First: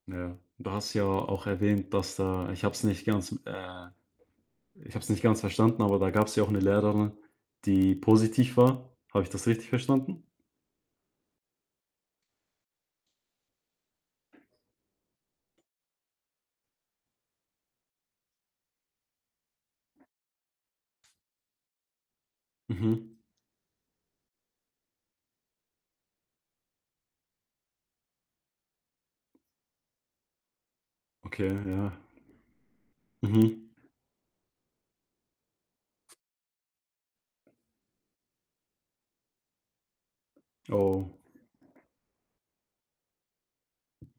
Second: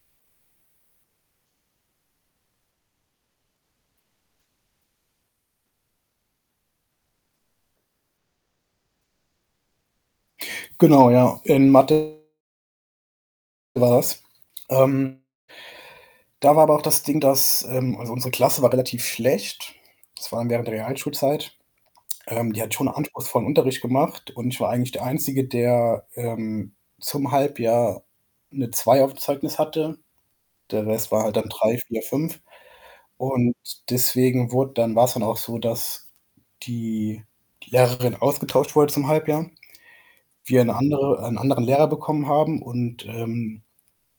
Ja, du hast ja auch erwähnt, dass da ich habe es nicht ganz m äh, ich habe es nicht ganz verstanden, aber da gab's ja auch 'ne Lehrerin, die positiv war. Habe ich das richtig verstanden? Genau, ja, in Mathe war das. Ähm da war aber auch das Ding, dass, ähm also, unsere Klasse war relativ schlecht. Das war während der Realschulzeit. Ähm, die hat schon 'n Mhm. anspruchsvollen Unterricht gemacht und ich war eigentlich der Einzige, der, ähm, zum Halbjahr 'ne 2 auf'm Zeugnis hatte. Der Rest war halt Okay, dann 3, 4, ja. 5 und Mhm. deswegen wurd dann war's dann auch so, dass die Lehrerin ausgetauscht wurde zum Halbjahr, wir 'ne Oh. andere 'n anderen Lehrer bekommen haben und, ähm